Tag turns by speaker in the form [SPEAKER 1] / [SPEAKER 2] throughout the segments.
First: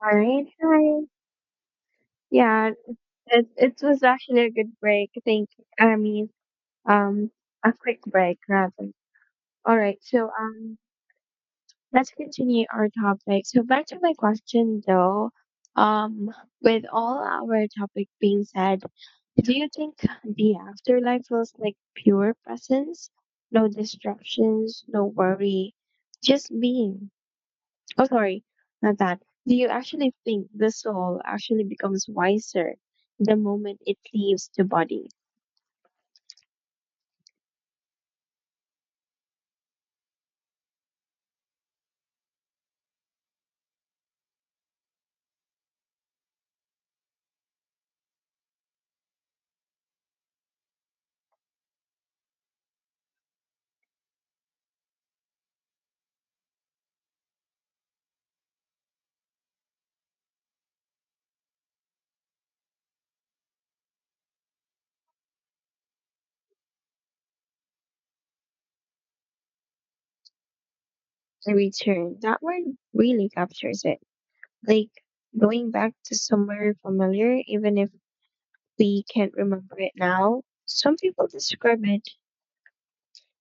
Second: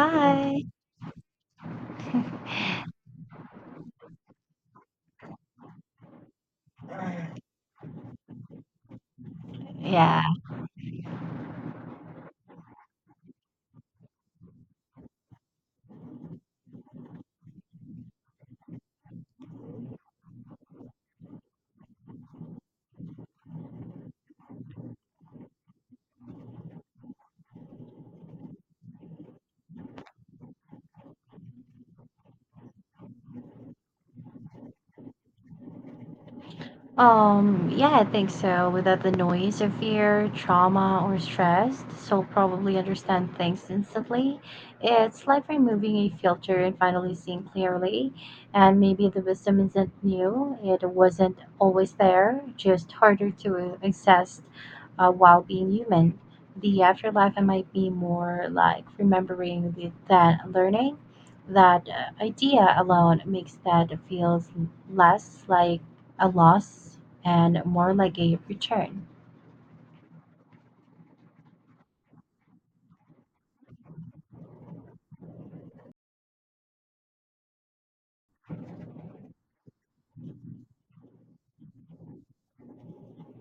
[SPEAKER 1] All right, hi. Yeah, it was actually a good break. Thank you. Um, a quick break rather. All right,
[SPEAKER 2] Yeah,
[SPEAKER 1] let's continue our topic. So back to my question though, um, with all our topic being said, do you think the afterlife feels like pure presence, no distractions, no worry, just being? Oh, sorry, not that. Do you actually think the soul actually becomes wiser the moment it leaves the body?
[SPEAKER 2] Yeah, I think so. Without the noise of fear, trauma, or stress, the soul probably understand things instantly. It's like removing a filter and finally seeing clearly. And maybe the wisdom isn't new, it wasn't always there, just harder to access while being human. The afterlife might be more like remembering the, than learning. That idea alone makes that feels less like a loss and more like a return.
[SPEAKER 1] The return, that word really captures it. Like going back to somewhere familiar, even if we can't remember it now. Some people describe it,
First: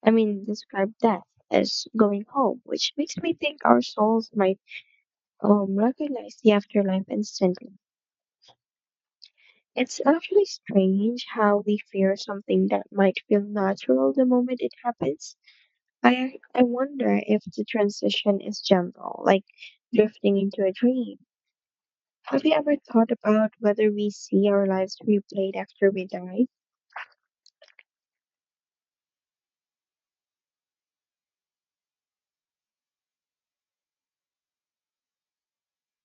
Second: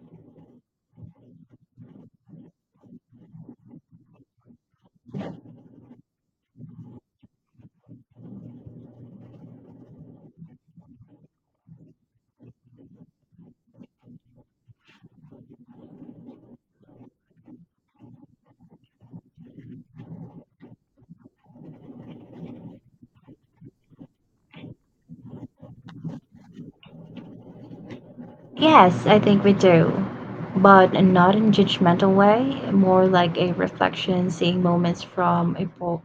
[SPEAKER 1] I mean, describe death as going home, which makes me think our souls might recognize the afterlife instantly. It's actually strange how we fear something that might feel natural the moment it happens. I wonder if the transition is gentle, like drifting into a dream. Have you ever thought about whether we see our lives replayed after we die?
[SPEAKER 2] Yes, I think we do. But not in judgmental way, more like a reflection, seeing moments from a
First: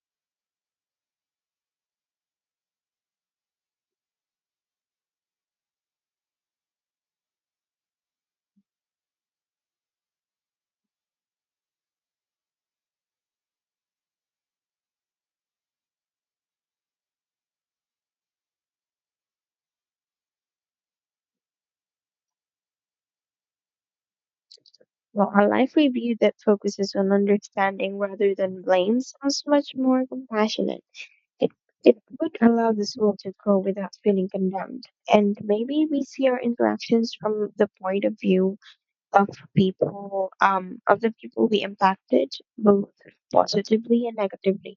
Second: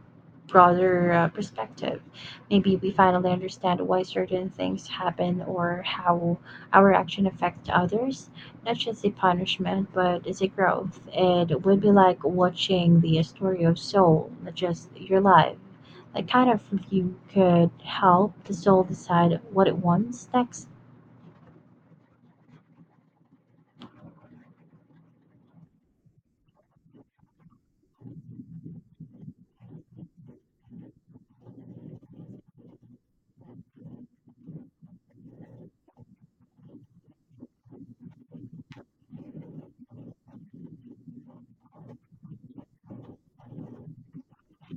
[SPEAKER 2] broader perspective. Maybe we finally understand why certain things happen or how our action affects others. Not just a punishment, but it's a growth. It would be like watching the story of Soul, not just your life. That kind of review could help the soul decide what it wants next.
[SPEAKER 1] Well, a life review that focuses on understanding rather than blame sounds much more compassionate. It it would allow the soul to grow without feeling condemned. And maybe we see our interactions from the point of view of people of the people we impacted both positively and negatively.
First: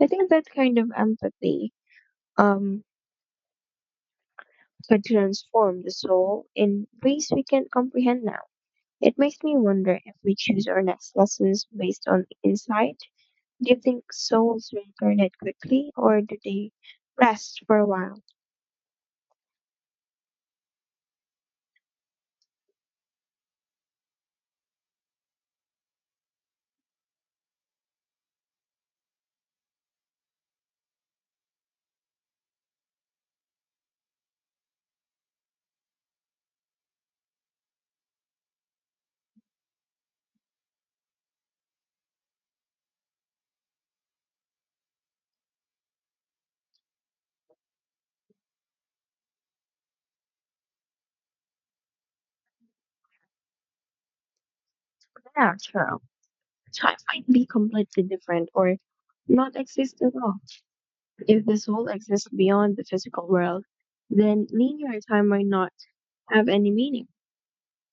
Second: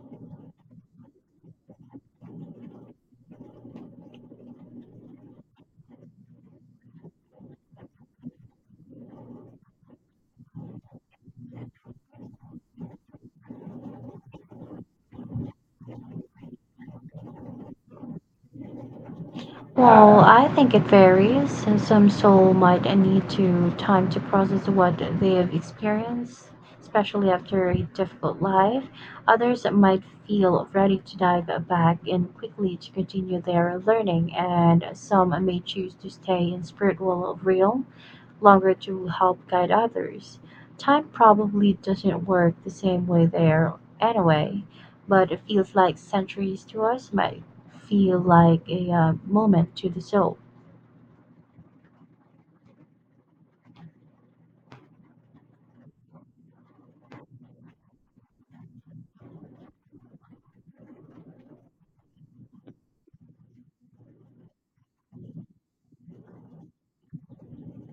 [SPEAKER 1] I think that kind of empathy um could transform the soul in ways we can't comprehend now. It makes me wonder if we choose our next lessons based on insight. Do you think souls reincarnate quickly or do they rest for a while?
[SPEAKER 2] Well, I think it varies. And Some soul might need to time to process what they have experienced, especially after a difficult life. Others might feel ready to dive back in quickly to continue their learning, and some may choose to stay in spiritual realm longer to help guide others. Time probably doesn't work the same way there anyway, but it feels like centuries to us might feel like a moment to the soul.
[SPEAKER 1] Yeah, true. Time might be completely different or not exist at all. If the soul exists beyond the physical world, then linear time might not have any meaning.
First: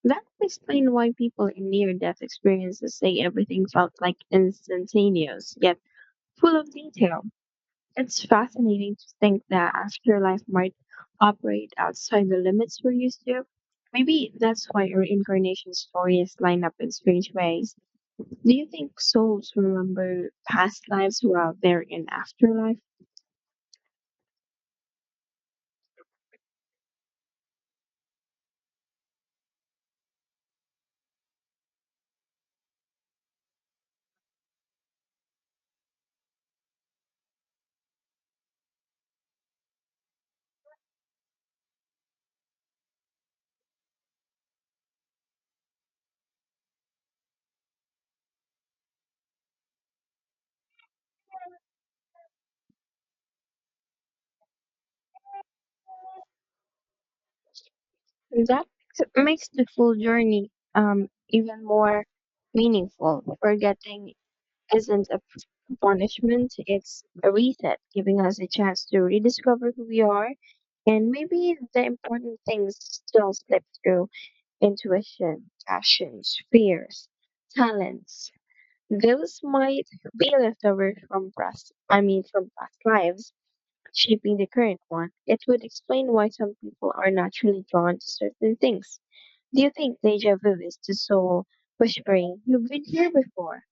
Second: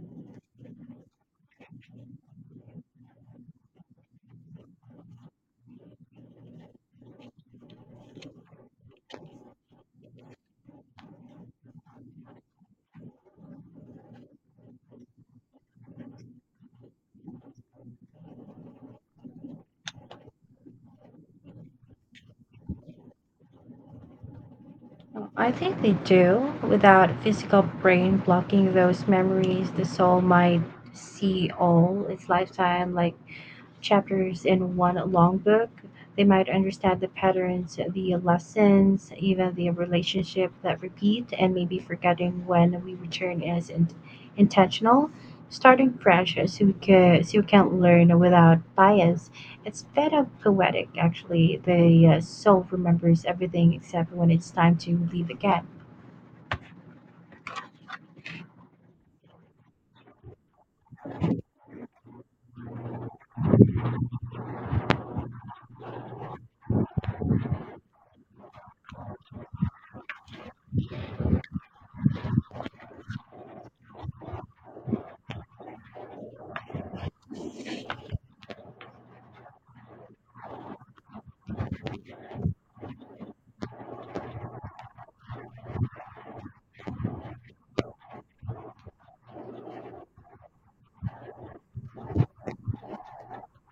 [SPEAKER 1] That would explain why people in near death experiences say everything felt like instantaneous, yet full of detail. It's fascinating to think that afterlife might operate outside the limits we're used to. Maybe that's why reincarnation stories line up in strange ways. Do you think souls remember past lives while they're in afterlife?
[SPEAKER 2] I think they do. Without physical brain blocking those memories, the soul might see all its lifetime like chapters in one long book. They might understand the patterns, the lessons, even the relationship that repeat, and maybe forgetting when we return is intentional. Starting fresh so so you can learn without bias. It's kind of poetic, actually. The soul remembers everything except when it's time to leave again.
[SPEAKER 1] That makes the full journey even more meaningful. Forgetting isn't a punishment, it's a reset, giving us a chance to rediscover who we are and maybe the important things still slip through intuition, passions, fears, talents. Those might be leftovers from from past lives, shaping the current one. It would explain why some people are naturally drawn to certain things. Do you think deja vu is the soul whispering, you've been here before?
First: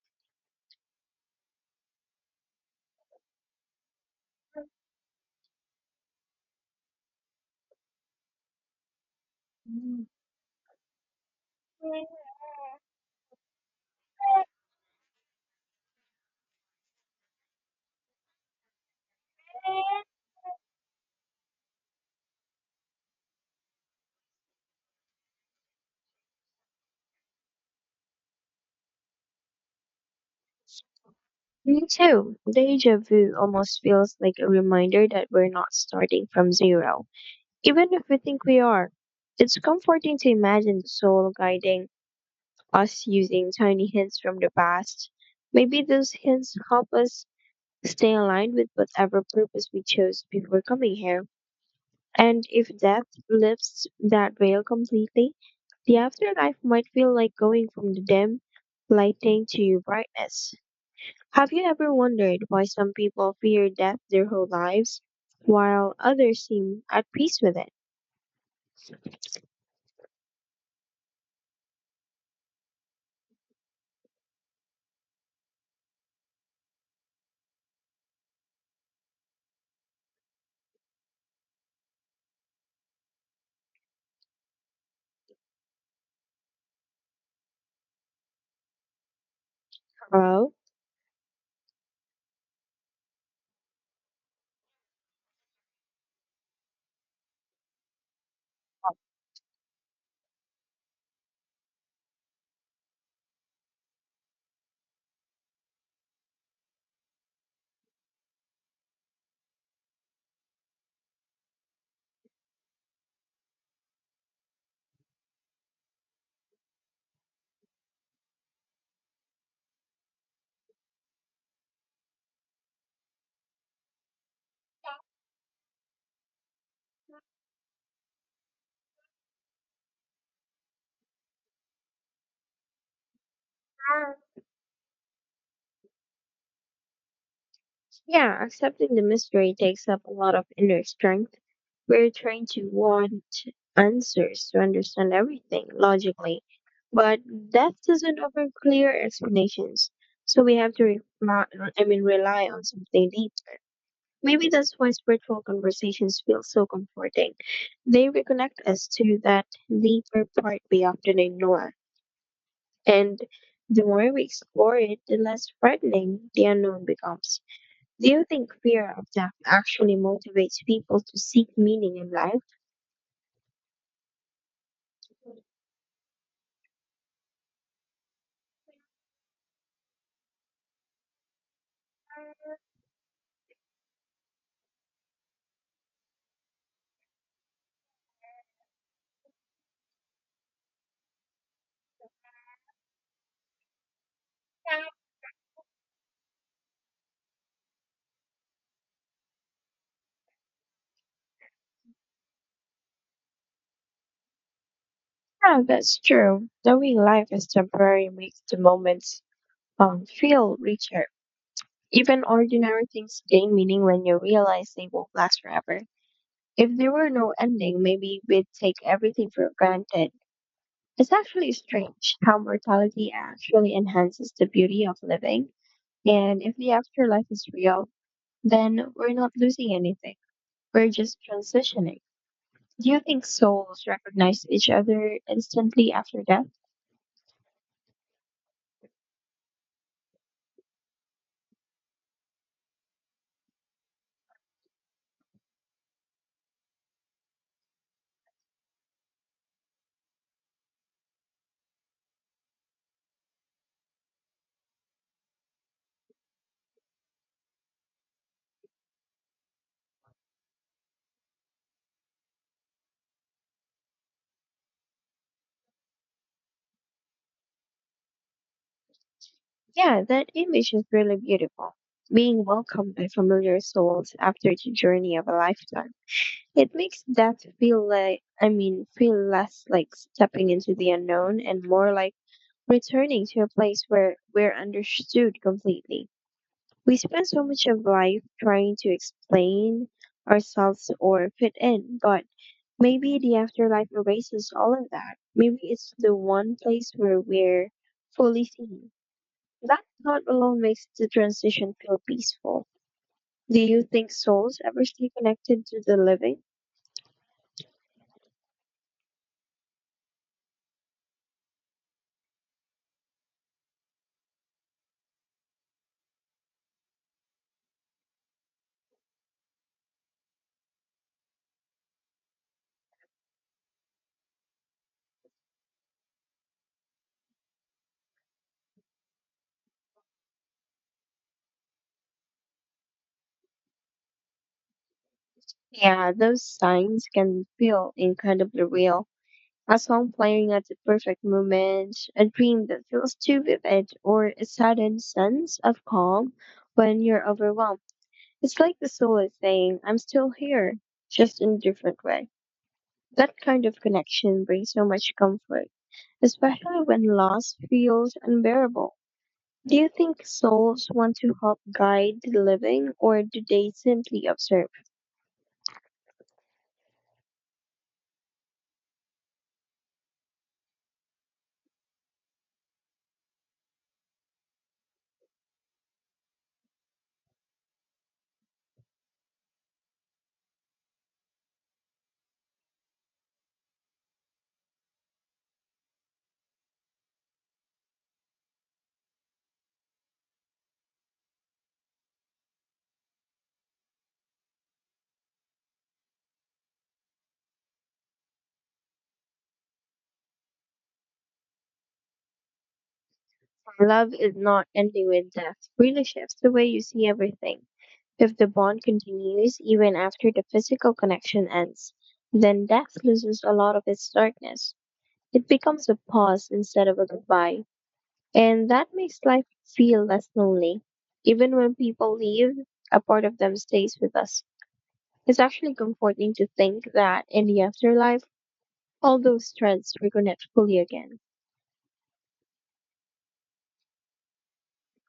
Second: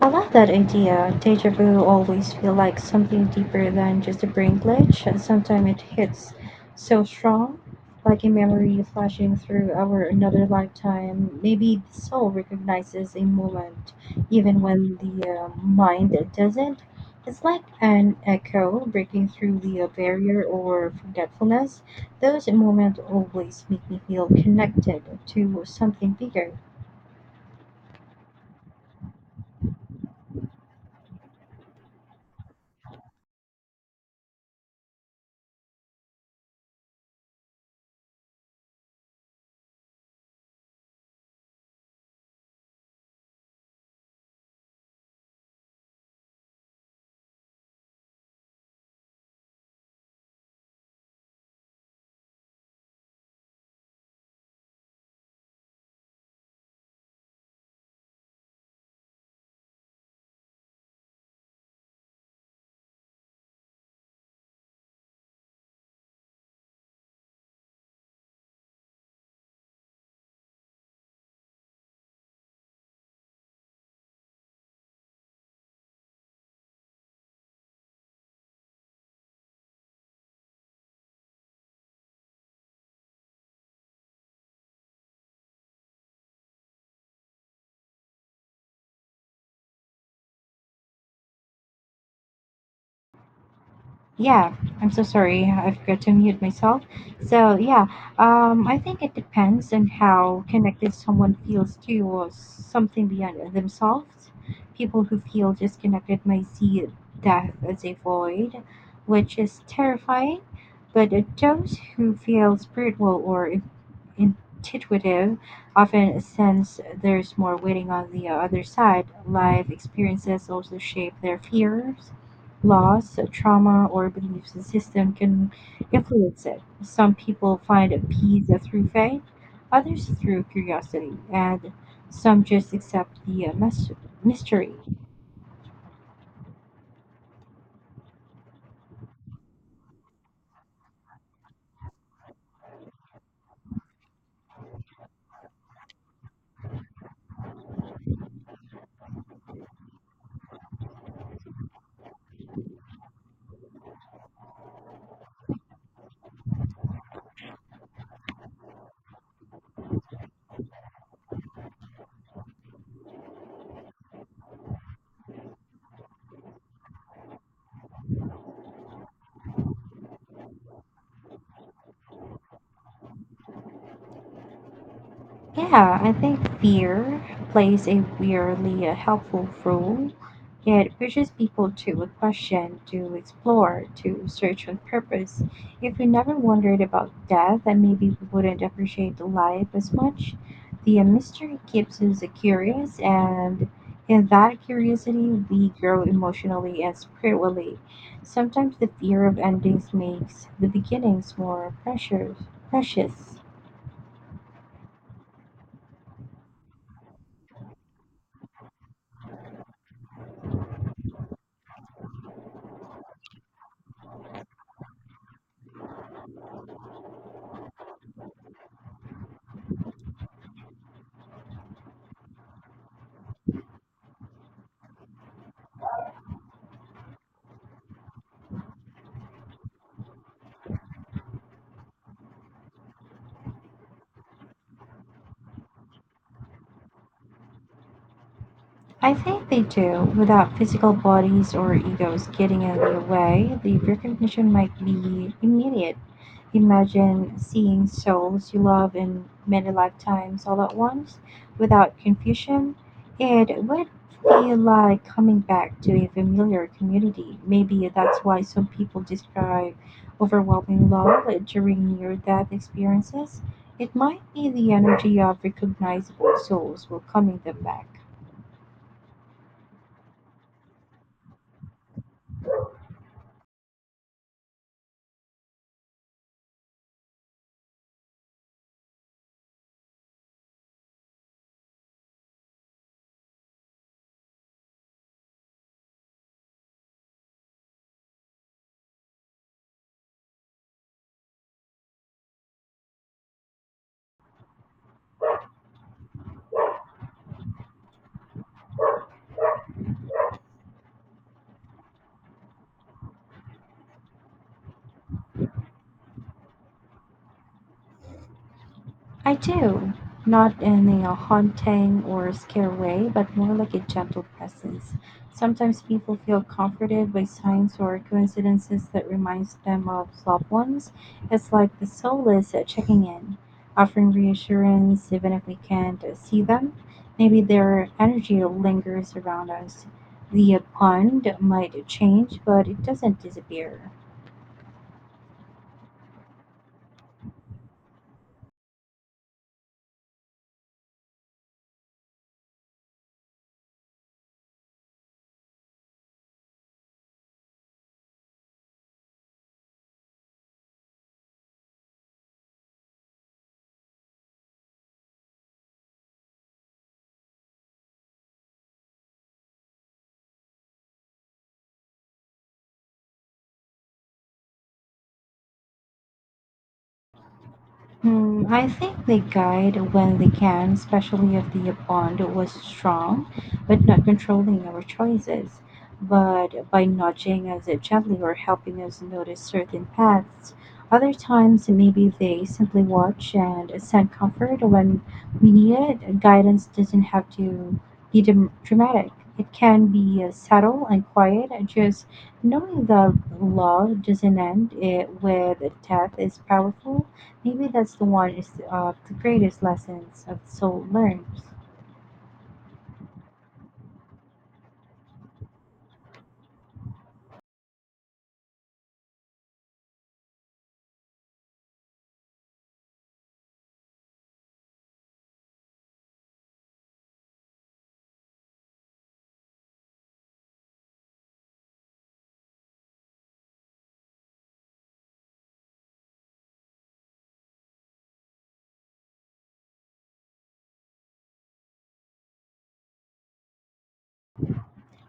[SPEAKER 2] I like that idea. Deja vu always feel like something deeper than just a brain glitch. And Sometimes it hits so strong, like a memory flashing through our another lifetime. Maybe the soul recognizes a moment, even when the mind doesn't. It's like an echo breaking through the barrier or forgetfulness. Those moments always make me feel connected to something bigger.
[SPEAKER 1] Me too. Deja vu almost feels like a reminder that we're not starting from zero, even if we think we are. It's comforting to imagine the soul guiding us using tiny hints from the past. Maybe those hints help us stay aligned with whatever purpose we chose before coming here. And if death lifts that veil completely, the afterlife might feel like going from the dim lighting to brightness. Have you ever wondered why some people fear death their whole lives, while others seem at peace with it? Hello?
[SPEAKER 2] Yeah, I'm so sorry. I forgot to mute myself. So yeah, I think it depends on how connected someone feels to something beyond themselves. People who feel disconnected may see death as a void, which is terrifying. But those who feel spiritual or intuitive often sense there's more waiting on the other side. Life experiences also shape their fears loss, trauma, or belief system can influence it. Some people find peace through faith, others through curiosity, and some just accept the
[SPEAKER 1] Uh,
[SPEAKER 2] mystery.
[SPEAKER 1] Yeah, accepting the mystery takes up a lot of inner strength. We're trained to want answers to understand everything logically, but death doesn't offer clear explanations, so we have to rely, rely on something deeper. Maybe that's why spiritual conversations feel so comforting. They reconnect us to that deeper part we often ignore. And the more we explore it, the less frightening the unknown becomes. Do you think fear of death actually motivates people to seek meaning in life?
[SPEAKER 2] Yeah, I think fear plays a weirdly helpful role. It pushes people to a question, to explore, to search with purpose. If we never wondered about death, then maybe we wouldn't appreciate life as much. The mystery keeps us curious, and in that curiosity, we grow emotionally and spiritually. Sometimes the fear of endings makes the beginnings more precious.
[SPEAKER 1] Yeah, that's true. Knowing life is temporary makes the moments feel richer. Even ordinary things gain meaning when you realize they won't last forever. If there were no ending, maybe we'd take everything for granted. It's actually strange how mortality actually enhances the beauty of living. And if the afterlife is real, then we're not losing anything. We're just transitioning. Do you think souls recognize each other instantly after death?
[SPEAKER 2] I think they do. Without physical bodies or egos getting in the way, the recognition might be immediate. Imagine seeing souls you love in many lifetimes all at once without confusion. It would feel like coming back to a familiar community. Maybe that's why some people describe overwhelming love during near death experiences. It might be the energy of recognizable souls welcoming them back.
[SPEAKER 1] Yeah, that image is really beautiful. Being welcomed by familiar souls after the journey of a lifetime. It makes death feel feel less like stepping into the unknown and more like returning to a place where we're understood completely. We spend so much of life trying to explain ourselves or fit in, but maybe the afterlife erases all of that. Maybe it's the one place where we're fully seen. That thought alone makes the transition feel peaceful. Do you think souls ever stay connected to the living?
[SPEAKER 2] I do. Not in a haunting or scare way, but more like a gentle presence. Sometimes people feel comforted by signs or coincidences that reminds them of loved ones. It's like the soul is checking in, offering reassurance even if we can't see them. Maybe their energy lingers around us. The bond might change, but it doesn't disappear.
[SPEAKER 1] Yeah, those signs can feel incredibly real. A song playing at the perfect moment, a dream that feels too vivid, or a sudden sense of calm when you're overwhelmed. It's like the soul is saying, I'm still here, just in a different way. That kind of connection brings so much comfort, especially when loss feels unbearable. Do you think souls want to help guide the living, or do they simply observe?
[SPEAKER 2] Hmm, I think they guide when they can, especially if the bond was strong, but not controlling our choices. But by nudging us gently or helping us notice certain paths, other times maybe they simply watch and send comfort when we need it. Guidance doesn't have to be dramatic. It can be subtle and quiet, and just knowing that love doesn't end it with death is powerful. Maybe that's the one is the greatest lessons of the soul learns.
[SPEAKER 1] Love is not ending with death. Really shifts the way you see everything. If the bond continues even after the physical connection ends, then death loses a lot of its darkness. It becomes a pause instead of a goodbye, and that makes life feel less lonely. Even when people leave, a part of them stays with us. It's actually comforting to think that in the afterlife, all those threads reconnect fully again.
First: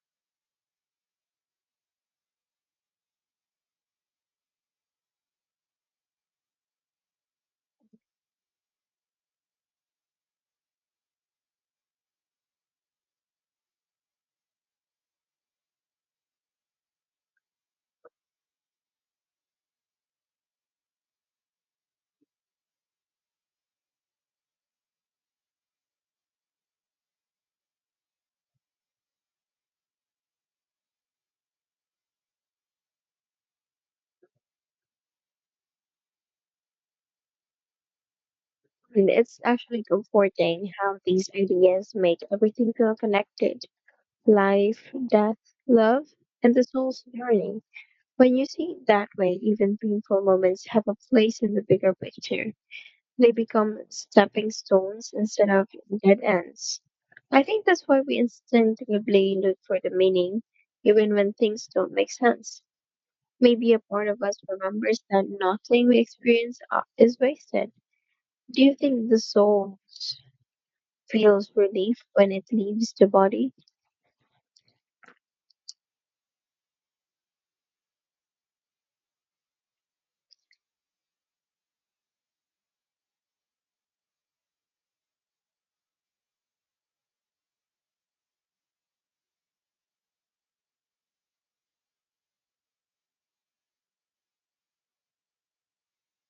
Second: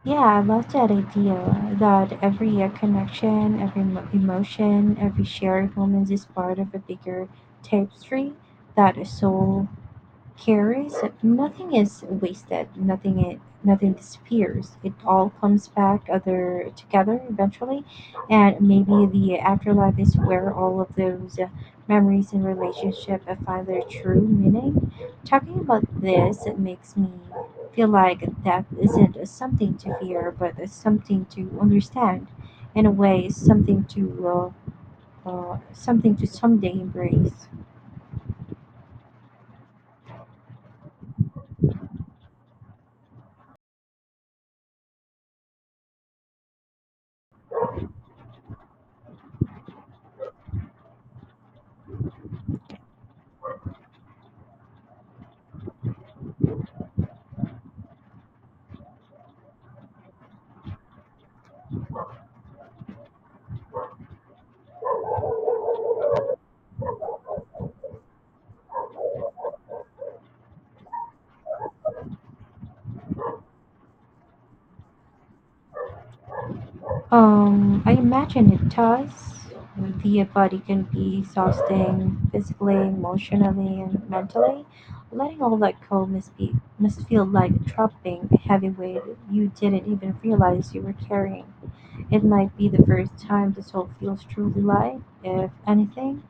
[SPEAKER 2] Yeah, I love that idea that every connection, every emotion, every shared moment is part of a bigger tapestry that a soul. Here is nothing is wasted, nothing disappears. It all comes back other together eventually, and maybe the afterlife is where all of those memories and relationship find their true meaning. Talking about this, it makes me feel like death isn't something to fear, but it's something to understand. In a way, something to something to someday embrace.
[SPEAKER 1] And it's actually comforting how these ideas make everything feel connected life, death, love, and the soul's journey. When you see it that way, even painful moments have a place in the bigger picture. They become stepping stones instead of dead ends. I think that's why we instinctively look for the meaning, even when things don't make sense. Maybe a part of us remembers that nothing we experience is wasted. Do you think the soul feels relief when it leaves the body?
[SPEAKER 2] I imagine it does. The body can be exhausting physically, emotionally, and mentally. Letting all that go must feel like dropping a heavy weight you didn't even realize you were carrying. It might be the first time this whole feels truly light, if anything.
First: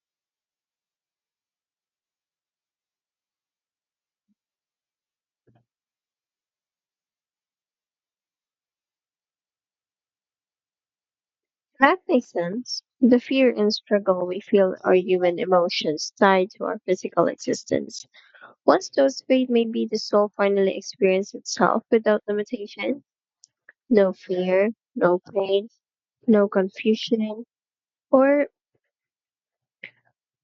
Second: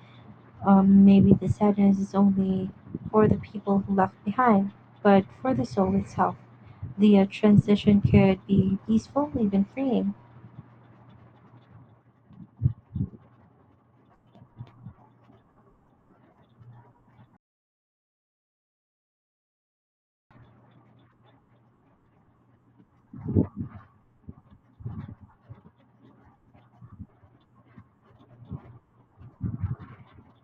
[SPEAKER 2] Maybe the sadness is only for the people who left behind, but for the soul itself, the transition could be peaceful, even freeing.
[SPEAKER 1] That makes sense. The fear and struggle we feel are human emotions tied to our physical existence. Once those fade, maybe the soul finally experiences itself without limitation. No fear, no pain, no confusion, or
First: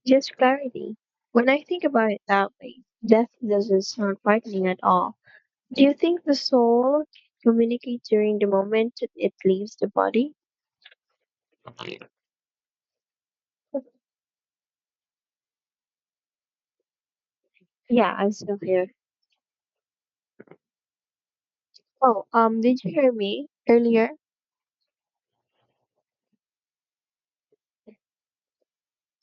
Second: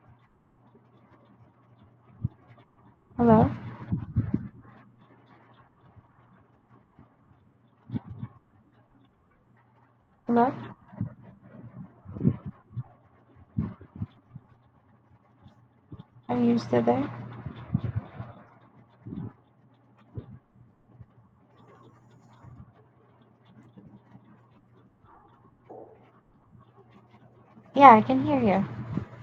[SPEAKER 1] just clarity. When I think about it that way, death
[SPEAKER 2] Hello,
[SPEAKER 1] doesn't sound frightening at all. Do you think the soul communicates during the moment it leaves the body?
[SPEAKER 2] hello. Are you still there?
[SPEAKER 1] Yeah, I'm still here. Oh, did you hear me earlier?
[SPEAKER 2] Yeah, I can hear you.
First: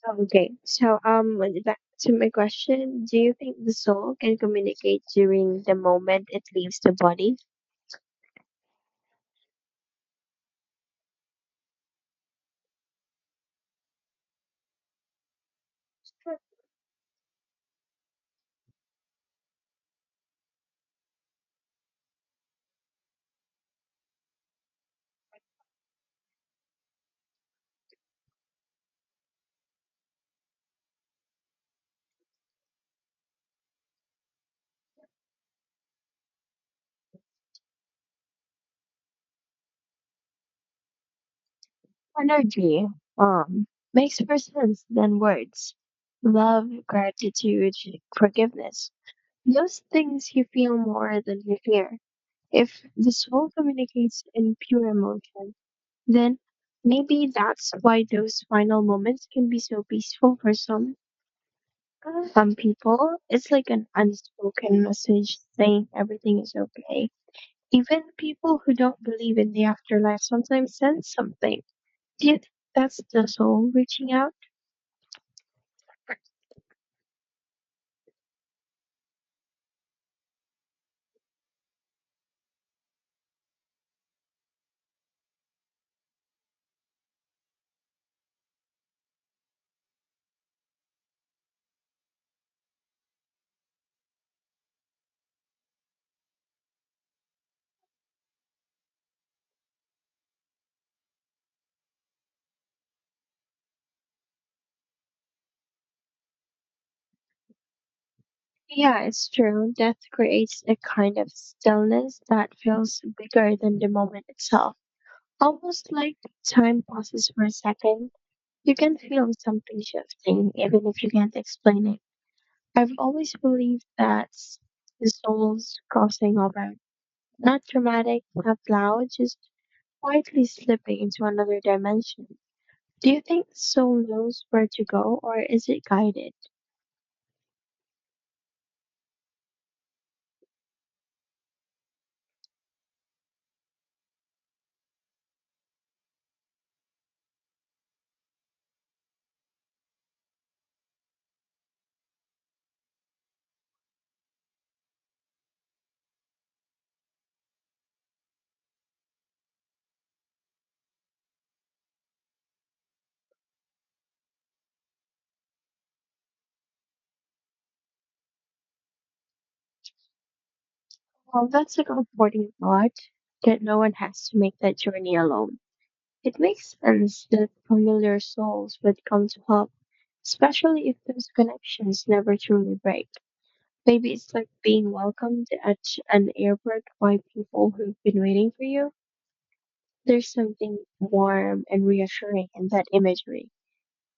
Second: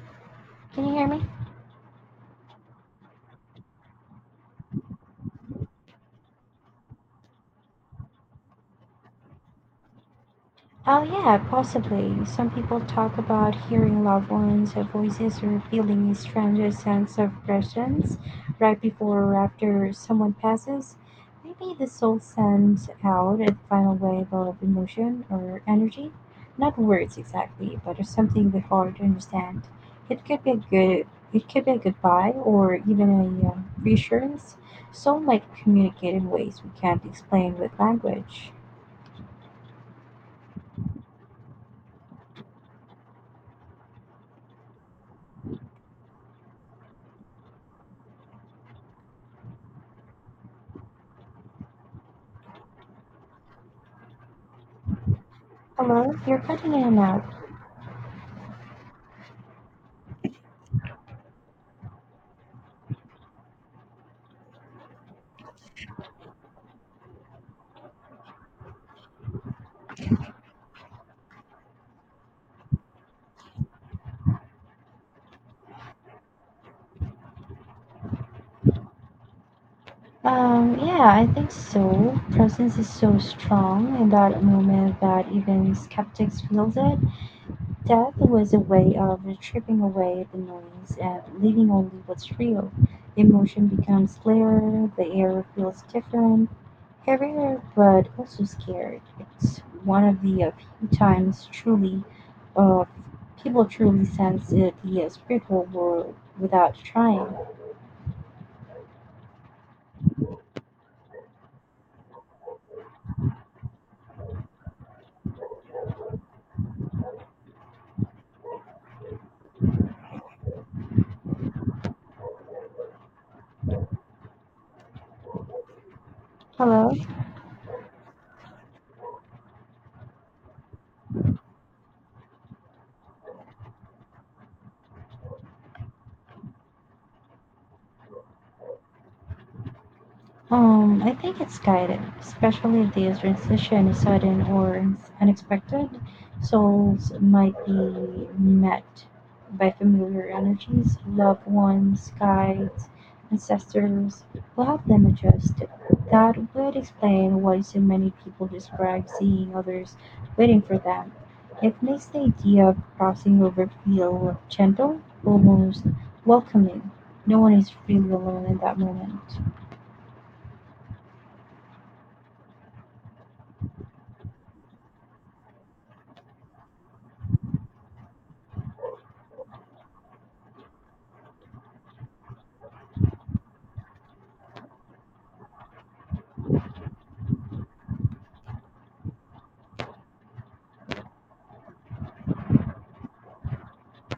[SPEAKER 1] Oh, okay.
[SPEAKER 2] Can you hear me?
[SPEAKER 1] Back to my question, do you think the soul can communicate during the moment it leaves the body?
[SPEAKER 2] Oh, yeah, possibly. Some people talk about hearing loved ones' voices or feeling a strange sense of presence right before or after someone passes. Maybe the soul sends out a final wave of emotion or energy. Not words exactly, but something the heart understand. It could be a goodbye or even a reassurance. Soul might communicate in ways we can't explain with language.
[SPEAKER 1] Energy, um, makes more sense than words. Love, gratitude, forgiveness. Those things you feel more than you hear. If the soul communicates in pure emotion,
[SPEAKER 2] Hello,
[SPEAKER 1] then
[SPEAKER 2] you're cutting in and out.
[SPEAKER 1] maybe that's why those final moments can be so peaceful for some. For some people, it's like an unspoken message saying everything is okay. Even people who don't believe in the afterlife sometimes sense something. Do you think that's the soul reaching out?
[SPEAKER 2] Yeah, I think so. Presence is so strong in that moment that even skeptics feel it. Death was a way of tripping away the noise and leaving only what's real. Emotion becomes clearer, the air feels different, heavier, but also scared. It's one of the few times truly uh, people truly sense it, the spiritual world without trying.
[SPEAKER 1] Yeah, it's true. Death creates a kind of stillness that feels bigger than the moment itself. Almost like time passes for a second. You can feel something shifting, even if you can't explain it. I've always believed that the soul's crossing over,
[SPEAKER 2] Hello?
[SPEAKER 1] not dramatic, not loud, just quietly slipping into another dimension. Do you think the soul knows where to go or is it guided?
[SPEAKER 2] I think it's guided, especially if the transition is sudden or unexpected. Souls might be met by familiar energies, loved ones, guides, ancestors will help them adjust. That would explain why so many people describe seeing others waiting for them. It makes the idea of crossing over feel gentle, almost welcoming. No one is really alone in that moment.
[SPEAKER 1] Well, that's a comforting thought that no one has to make that journey alone. It makes sense that familiar souls would come to help, especially if those connections never truly break. Maybe it's like being welcomed at an airport by people who've been waiting for you. There's something warm and reassuring in that imagery.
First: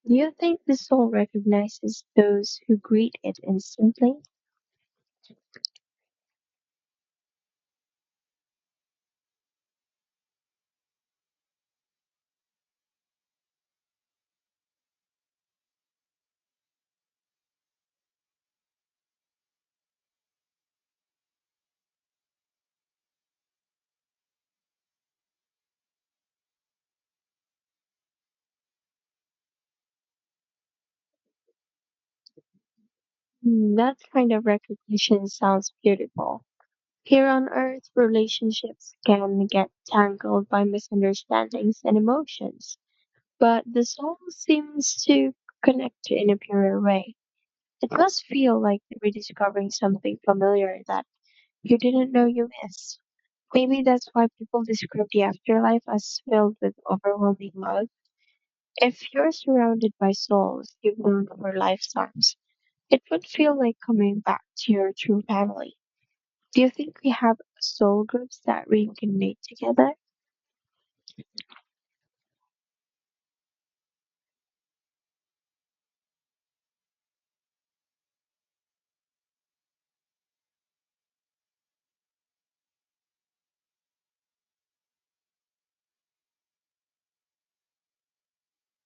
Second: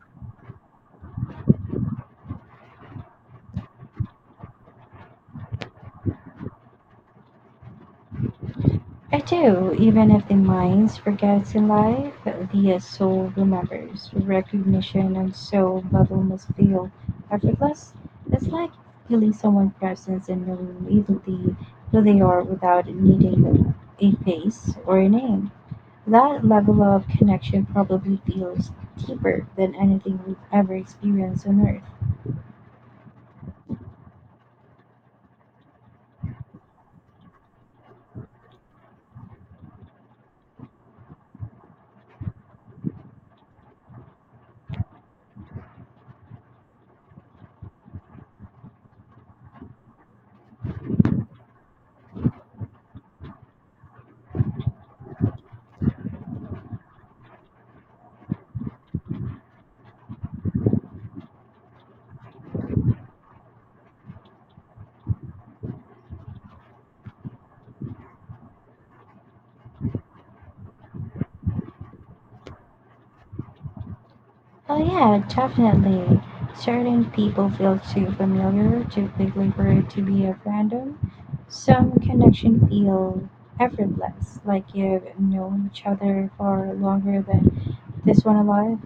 [SPEAKER 1] Do you think the soul recognizes those who greet it instantly?
[SPEAKER 2] I do. Even if the mind forgets in life, the soul remembers. Recognition and soul level must feel effortless. It's like feeling someone's presence and knowing immediately who they are without needing a face or a name. That level of connection probably feels deeper than anything we've ever experienced on earth.
[SPEAKER 1] Hmm. That kind of recognition sounds beautiful. Here on earth, relationships can get tangled by misunderstandings and emotions, but the soul seems to connect in a purer way. It must feel like rediscovering something familiar that you didn't know you missed. Maybe that's why people describe the afterlife as filled with overwhelming love. If you're surrounded by souls you've known for lifetimes, it would feel like coming back to your true family. Do you think we have soul groups that reincarnate together?
[SPEAKER 2] Oh yeah, definitely. Certain people feel too familiar, too quickly for it to be a random. Some connection feel effortless, like you've known each other for longer than this one alive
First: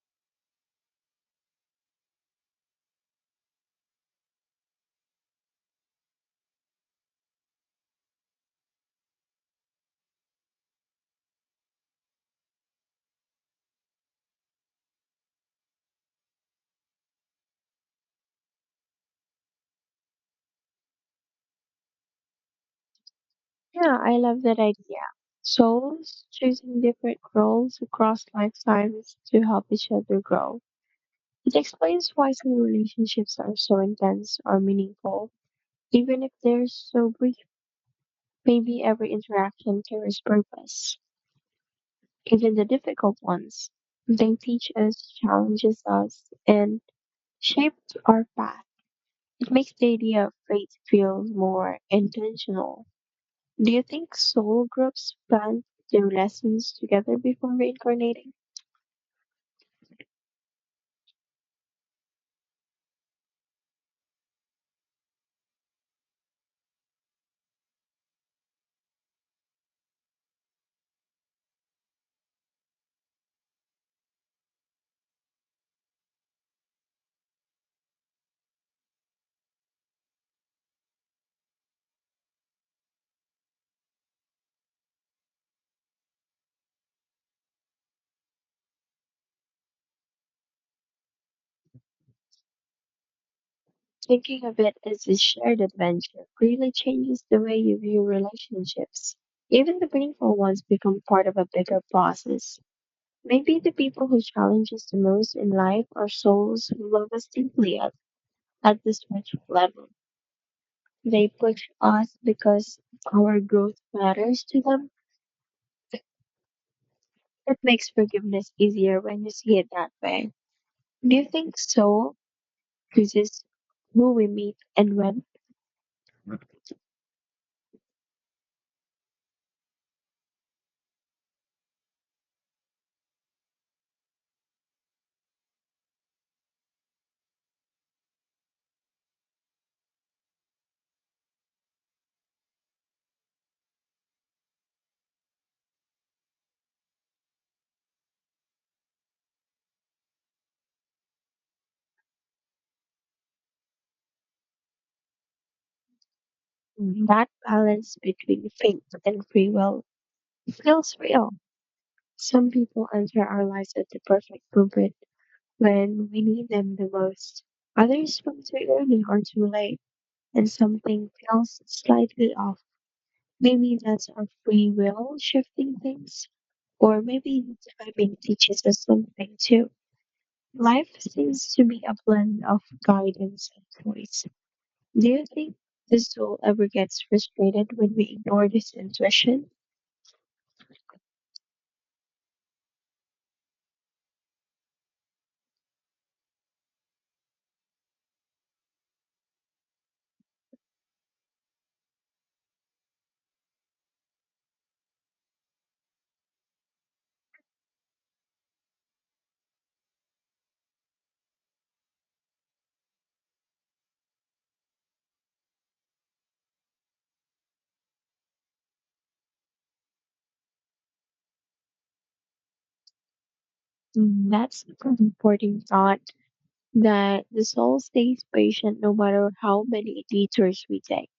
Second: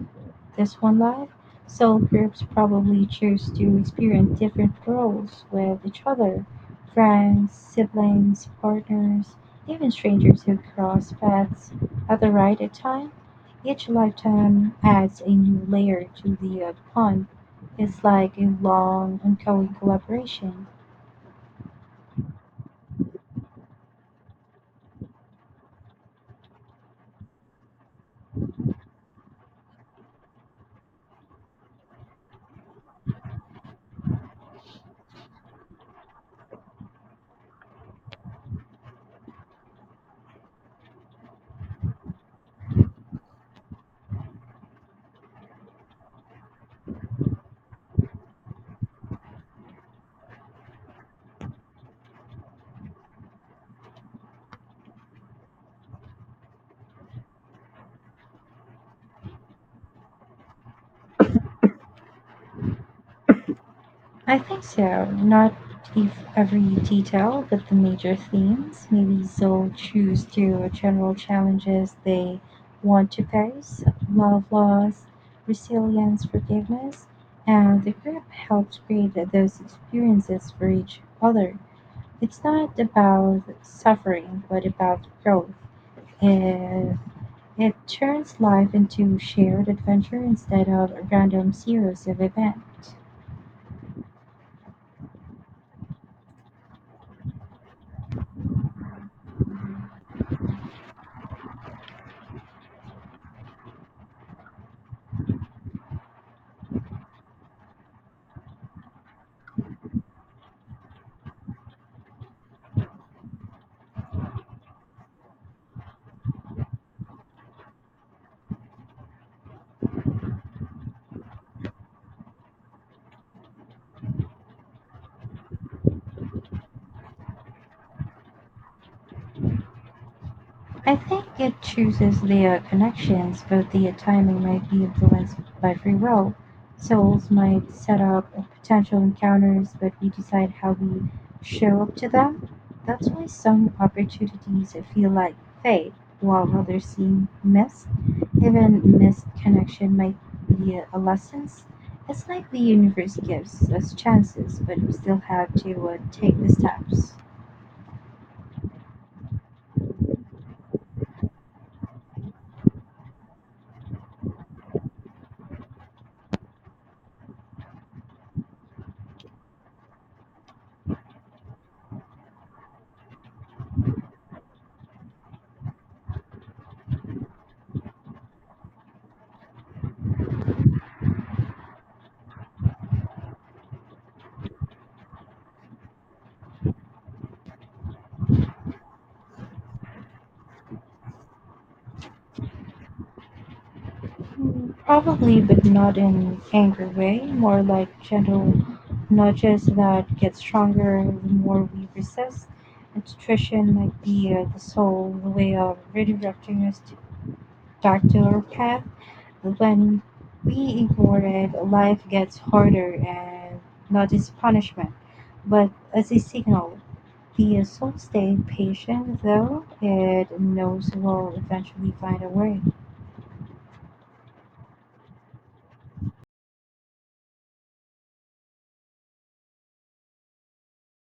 [SPEAKER 2] this one life, so groups probably choose to experience different roles with each other friends, siblings, partners, even strangers who cross paths at the right time. Each lifetime adds a new layer to the pond. It's like a long, ongoing collaboration.
[SPEAKER 1] Yeah, I love that idea. Souls choosing different roles across lifetimes to help each other grow. It explains why some relationships are so intense or meaningful, even if they're so brief. Maybe every interaction carries purpose. Even the difficult ones, they teach us, challenges us, and shapes our path. It makes the idea of faith feel more intentional. Do you think soul groups plan their lessons together before reincarnating?
[SPEAKER 2] I think so. Not if every detail, but the major themes. Maybe they'll choose to general challenges they want to face love loss, resilience, forgiveness, and the group helps create those experiences for each other. It's not about suffering, but about growth. It, it turns life into shared adventure instead of a random series of events.
[SPEAKER 1] Thinking of it as a shared adventure really changes the way you view relationships. Even the painful ones become part of a bigger process. Maybe the people who challenge us the most in life are souls who love us deeply at the strategic level. They push us because our growth matters to them. It makes forgiveness easier when you see it that way. Do you think soul chooses who we meet and when
[SPEAKER 2] I think it chooses their connections, but their timing might be influenced by free will. Souls might set up potential encounters, but we decide how we show up to them. That's why some opportunities feel like fate, while others seem missed. Even missed connection might be a lesson. It's like the universe gives us chances, but we still have to take the steps.
[SPEAKER 1] that balance between fate and free will feels real? Some people enter our lives at the perfect moment when we need them the most. Others come too early or too late, and something feels slightly off. Maybe that's our free will shifting things, or maybe timing teaches us something too. Life seems to be a blend of guidance and choice. Do you think the soul ever gets frustrated when we ignore this intuition?
[SPEAKER 2] Probably, but not in angry way, more like gentle nudges that get stronger the more we resist. And nutrition might be the sole way of redirecting back to our path. When we ignore it, life gets harder and not as punishment, but as a signal. The soul stays patient, though it knows it will eventually find a way.
[SPEAKER 1] Mm, that's an important thought, that the soul stays patient no matter how many detours we take.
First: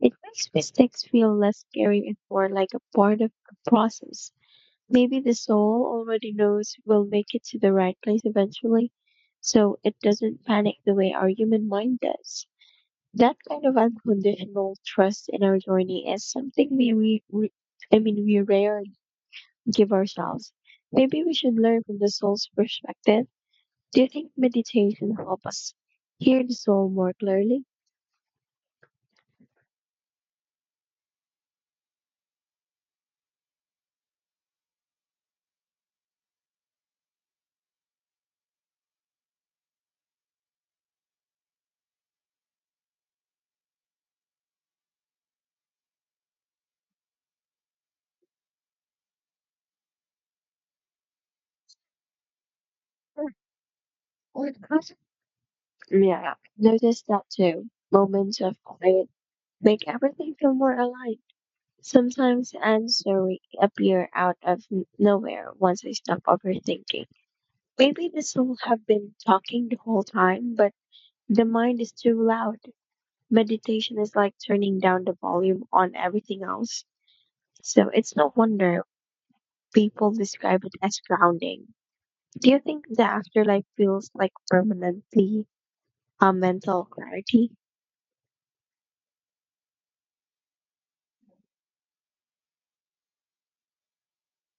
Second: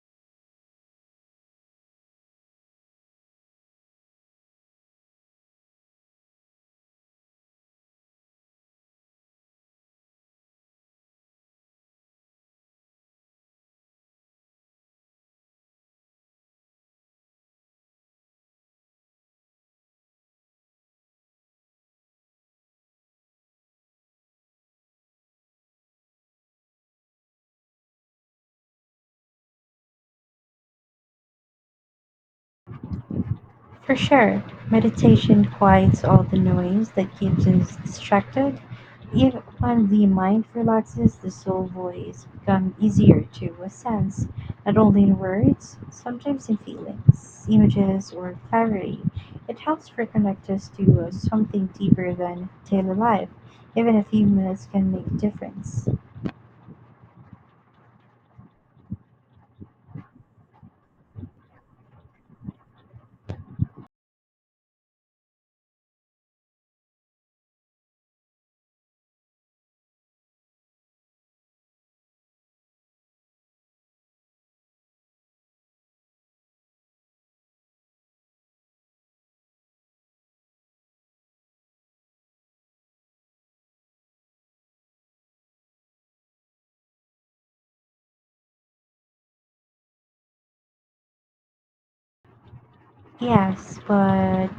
[SPEAKER 1] It makes mistakes feel less scary and more like a part of the process. Maybe the soul already knows we'll make it to the right place eventually, so it doesn't panic the way our human mind does. That kind of unconditional trust in our journey is something we, re- re- I mean, we rarely give ourselves. Maybe we should learn from the soul's perspective. Do you think meditation help us hear the soul more clearly?
[SPEAKER 2] For sure, meditation quiets all the noise that keeps us distracted. Even when the mind relaxes, the soul voice becomes easier to sense, not only in words, sometimes in feelings, images, or clarity. It helps reconnect us to something deeper than daily life.
[SPEAKER 1] Or-
[SPEAKER 2] Even a few
[SPEAKER 1] or it
[SPEAKER 2] minutes can
[SPEAKER 1] doesn't?
[SPEAKER 2] make a difference.
[SPEAKER 1] Yeah, notice that too. Moments of quiet make everything feel more aligned. Sometimes answers appear out of nowhere once I stop overthinking. Maybe the soul have been talking the whole time, but the mind is too loud. Meditation is like turning down the volume on everything else. So it's no wonder people describe it as grounding. Do you think the afterlife feels like permanently a mental clarity?
[SPEAKER 2] Yes, but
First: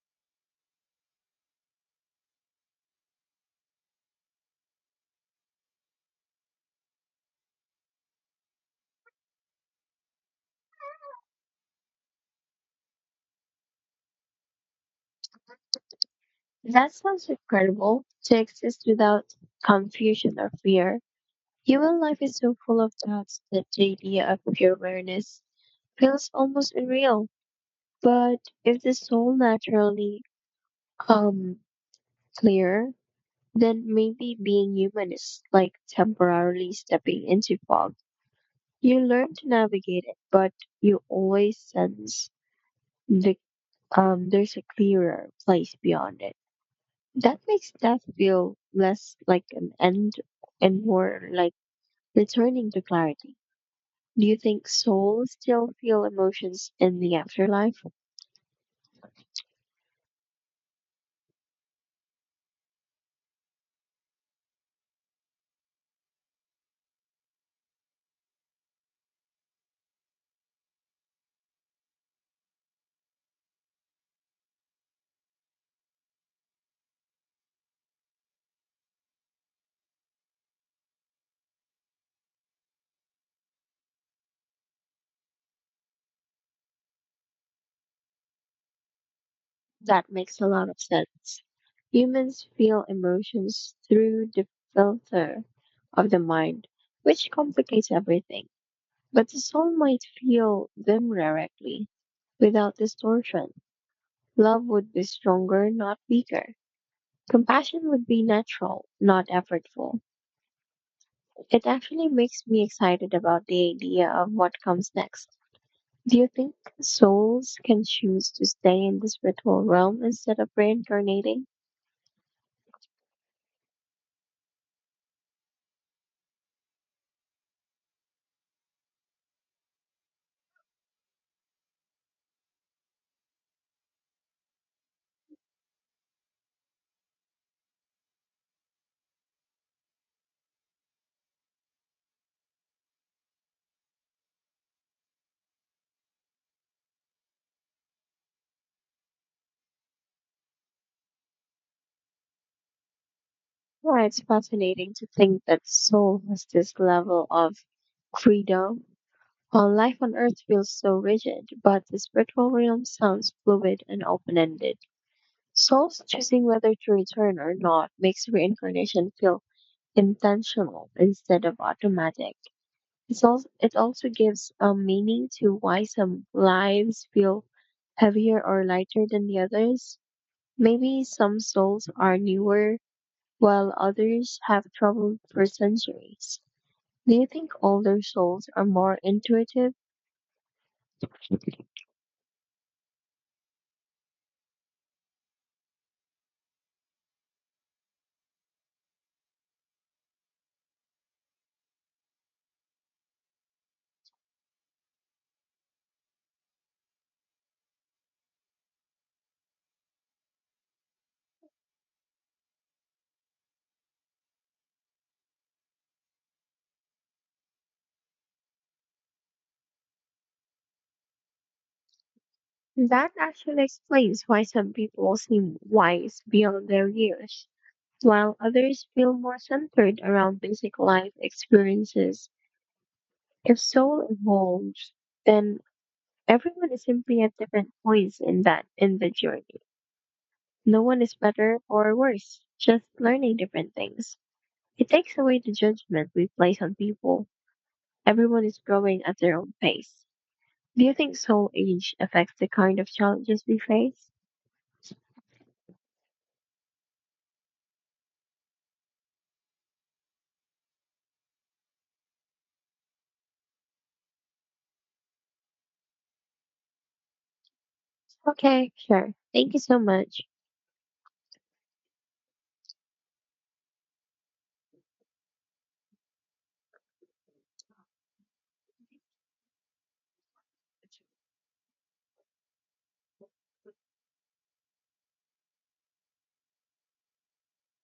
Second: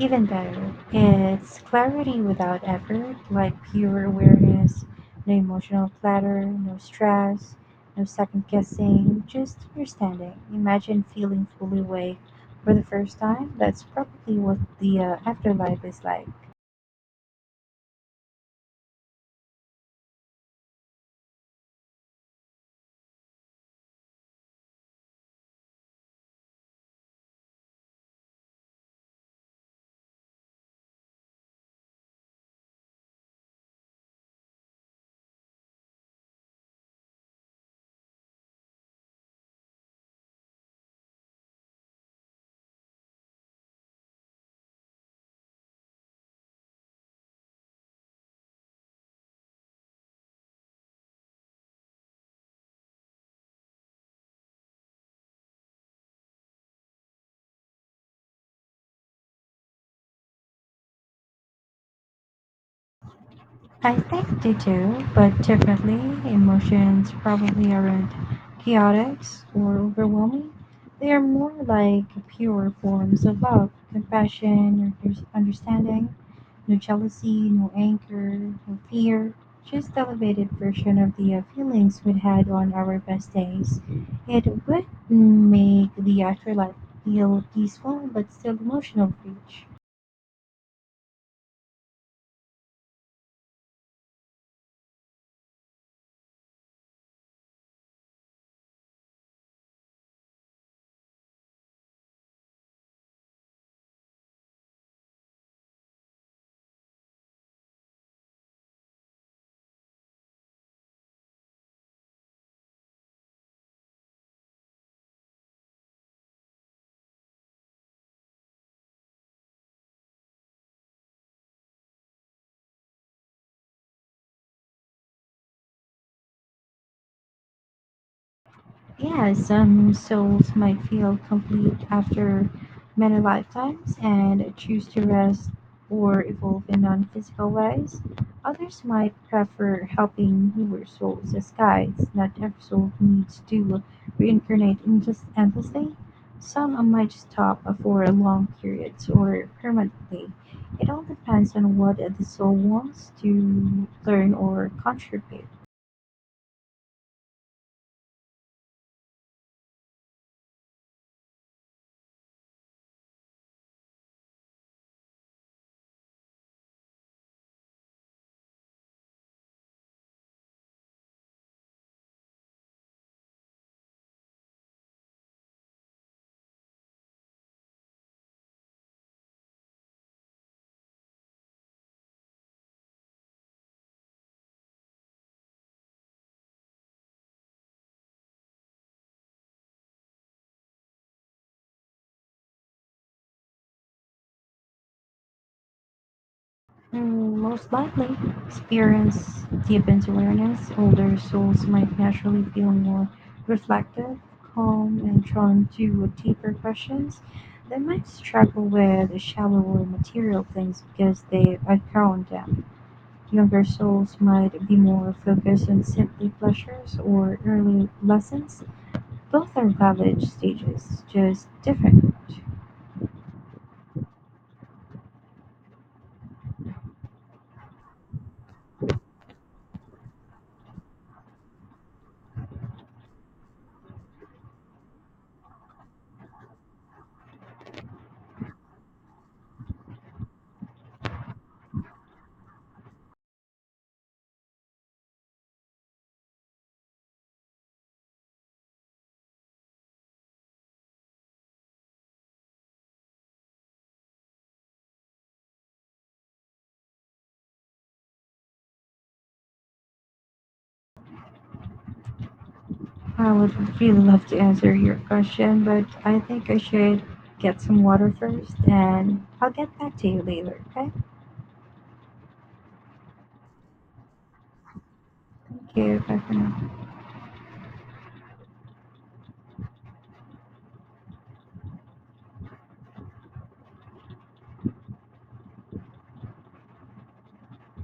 [SPEAKER 2] even better, it's clarity without effort, like pure awareness, no emotional platter, no stress, no second guessing, just understanding. Imagine feeling fully awake for the first time. That's probably what the afterlife is like.
[SPEAKER 1] That sounds incredible, to exist without confusion or fear. Human life is so full of doubts that the idea of pure awareness feels almost unreal. But if the soul naturally um clear, then maybe being human is like temporarily stepping into fog. You learn to navigate it, but you always sense the there's a clearer place beyond it. That makes death feel less like an end and more like returning to clarity. Do you think souls still feel emotions in the afterlife?
[SPEAKER 2] I think they do, but differently. Emotions probably aren't chaotic or overwhelming. They are more like pure forms of love, compassion, or just understanding. No jealousy, no anger, no fear. Just elevated version of the feelings we had on our best days. It would make the afterlife feel peaceful but still emotional for each.
[SPEAKER 1] That makes a lot of sense. Humans feel emotions through the filter of the mind, which complicates everything. But the soul might feel them directly, without distortion. Love would be stronger, not weaker. Compassion would be natural, not effortful. It actually makes me excited about the idea of what comes next. Do you think souls can choose to stay in the spiritual realm instead of reincarnating?
[SPEAKER 2] Yeah, some souls might feel complete after many lifetimes and choose to rest or evolve in non physical ways. Others might prefer helping newer souls as guides. Not every soul needs to reincarnate in just endlessly. Some might stop for long periods or permanently. It all depends on what the soul wants to
[SPEAKER 1] Well, it's
[SPEAKER 2] learn or
[SPEAKER 1] fascinating to think
[SPEAKER 2] contribute.
[SPEAKER 1] that soul has this level of freedom. While life on earth feels so rigid, but the spiritual realm sounds fluid and open ended. Souls choosing whether to return or not makes reincarnation feel intentional instead of automatic. It also gives a meaning to why some lives feel heavier or lighter than the others. Maybe some souls are newer, while others have traveled for centuries. Do you think older souls are more intuitive?
[SPEAKER 2] Mm, most likely, experience deepens awareness. Older souls might naturally feel more reflective, calm, and drawn to deeper questions. They might struggle with shallower material things because they are thrown them. Younger souls might be more focused on simply pleasures or early lessons. Both are valid stages, just different.
[SPEAKER 1] That actually explains why some people seem wise beyond their years, while others feel more centered around basic life experiences. If soul evolves, then everyone is simply at different points in that in the journey. No one is better or worse, just learning different things. It takes away the judgment we place on people. Everyone is growing at their own pace. Do you think soul age affects the kind of challenges we face?
[SPEAKER 2] I would really love to answer your question, but I think I should get some water first
[SPEAKER 1] Okay, sure.
[SPEAKER 2] and I'll
[SPEAKER 1] Thank you
[SPEAKER 2] get
[SPEAKER 1] so
[SPEAKER 2] back to
[SPEAKER 1] much.
[SPEAKER 2] you later, okay? Thank you. Bye for now.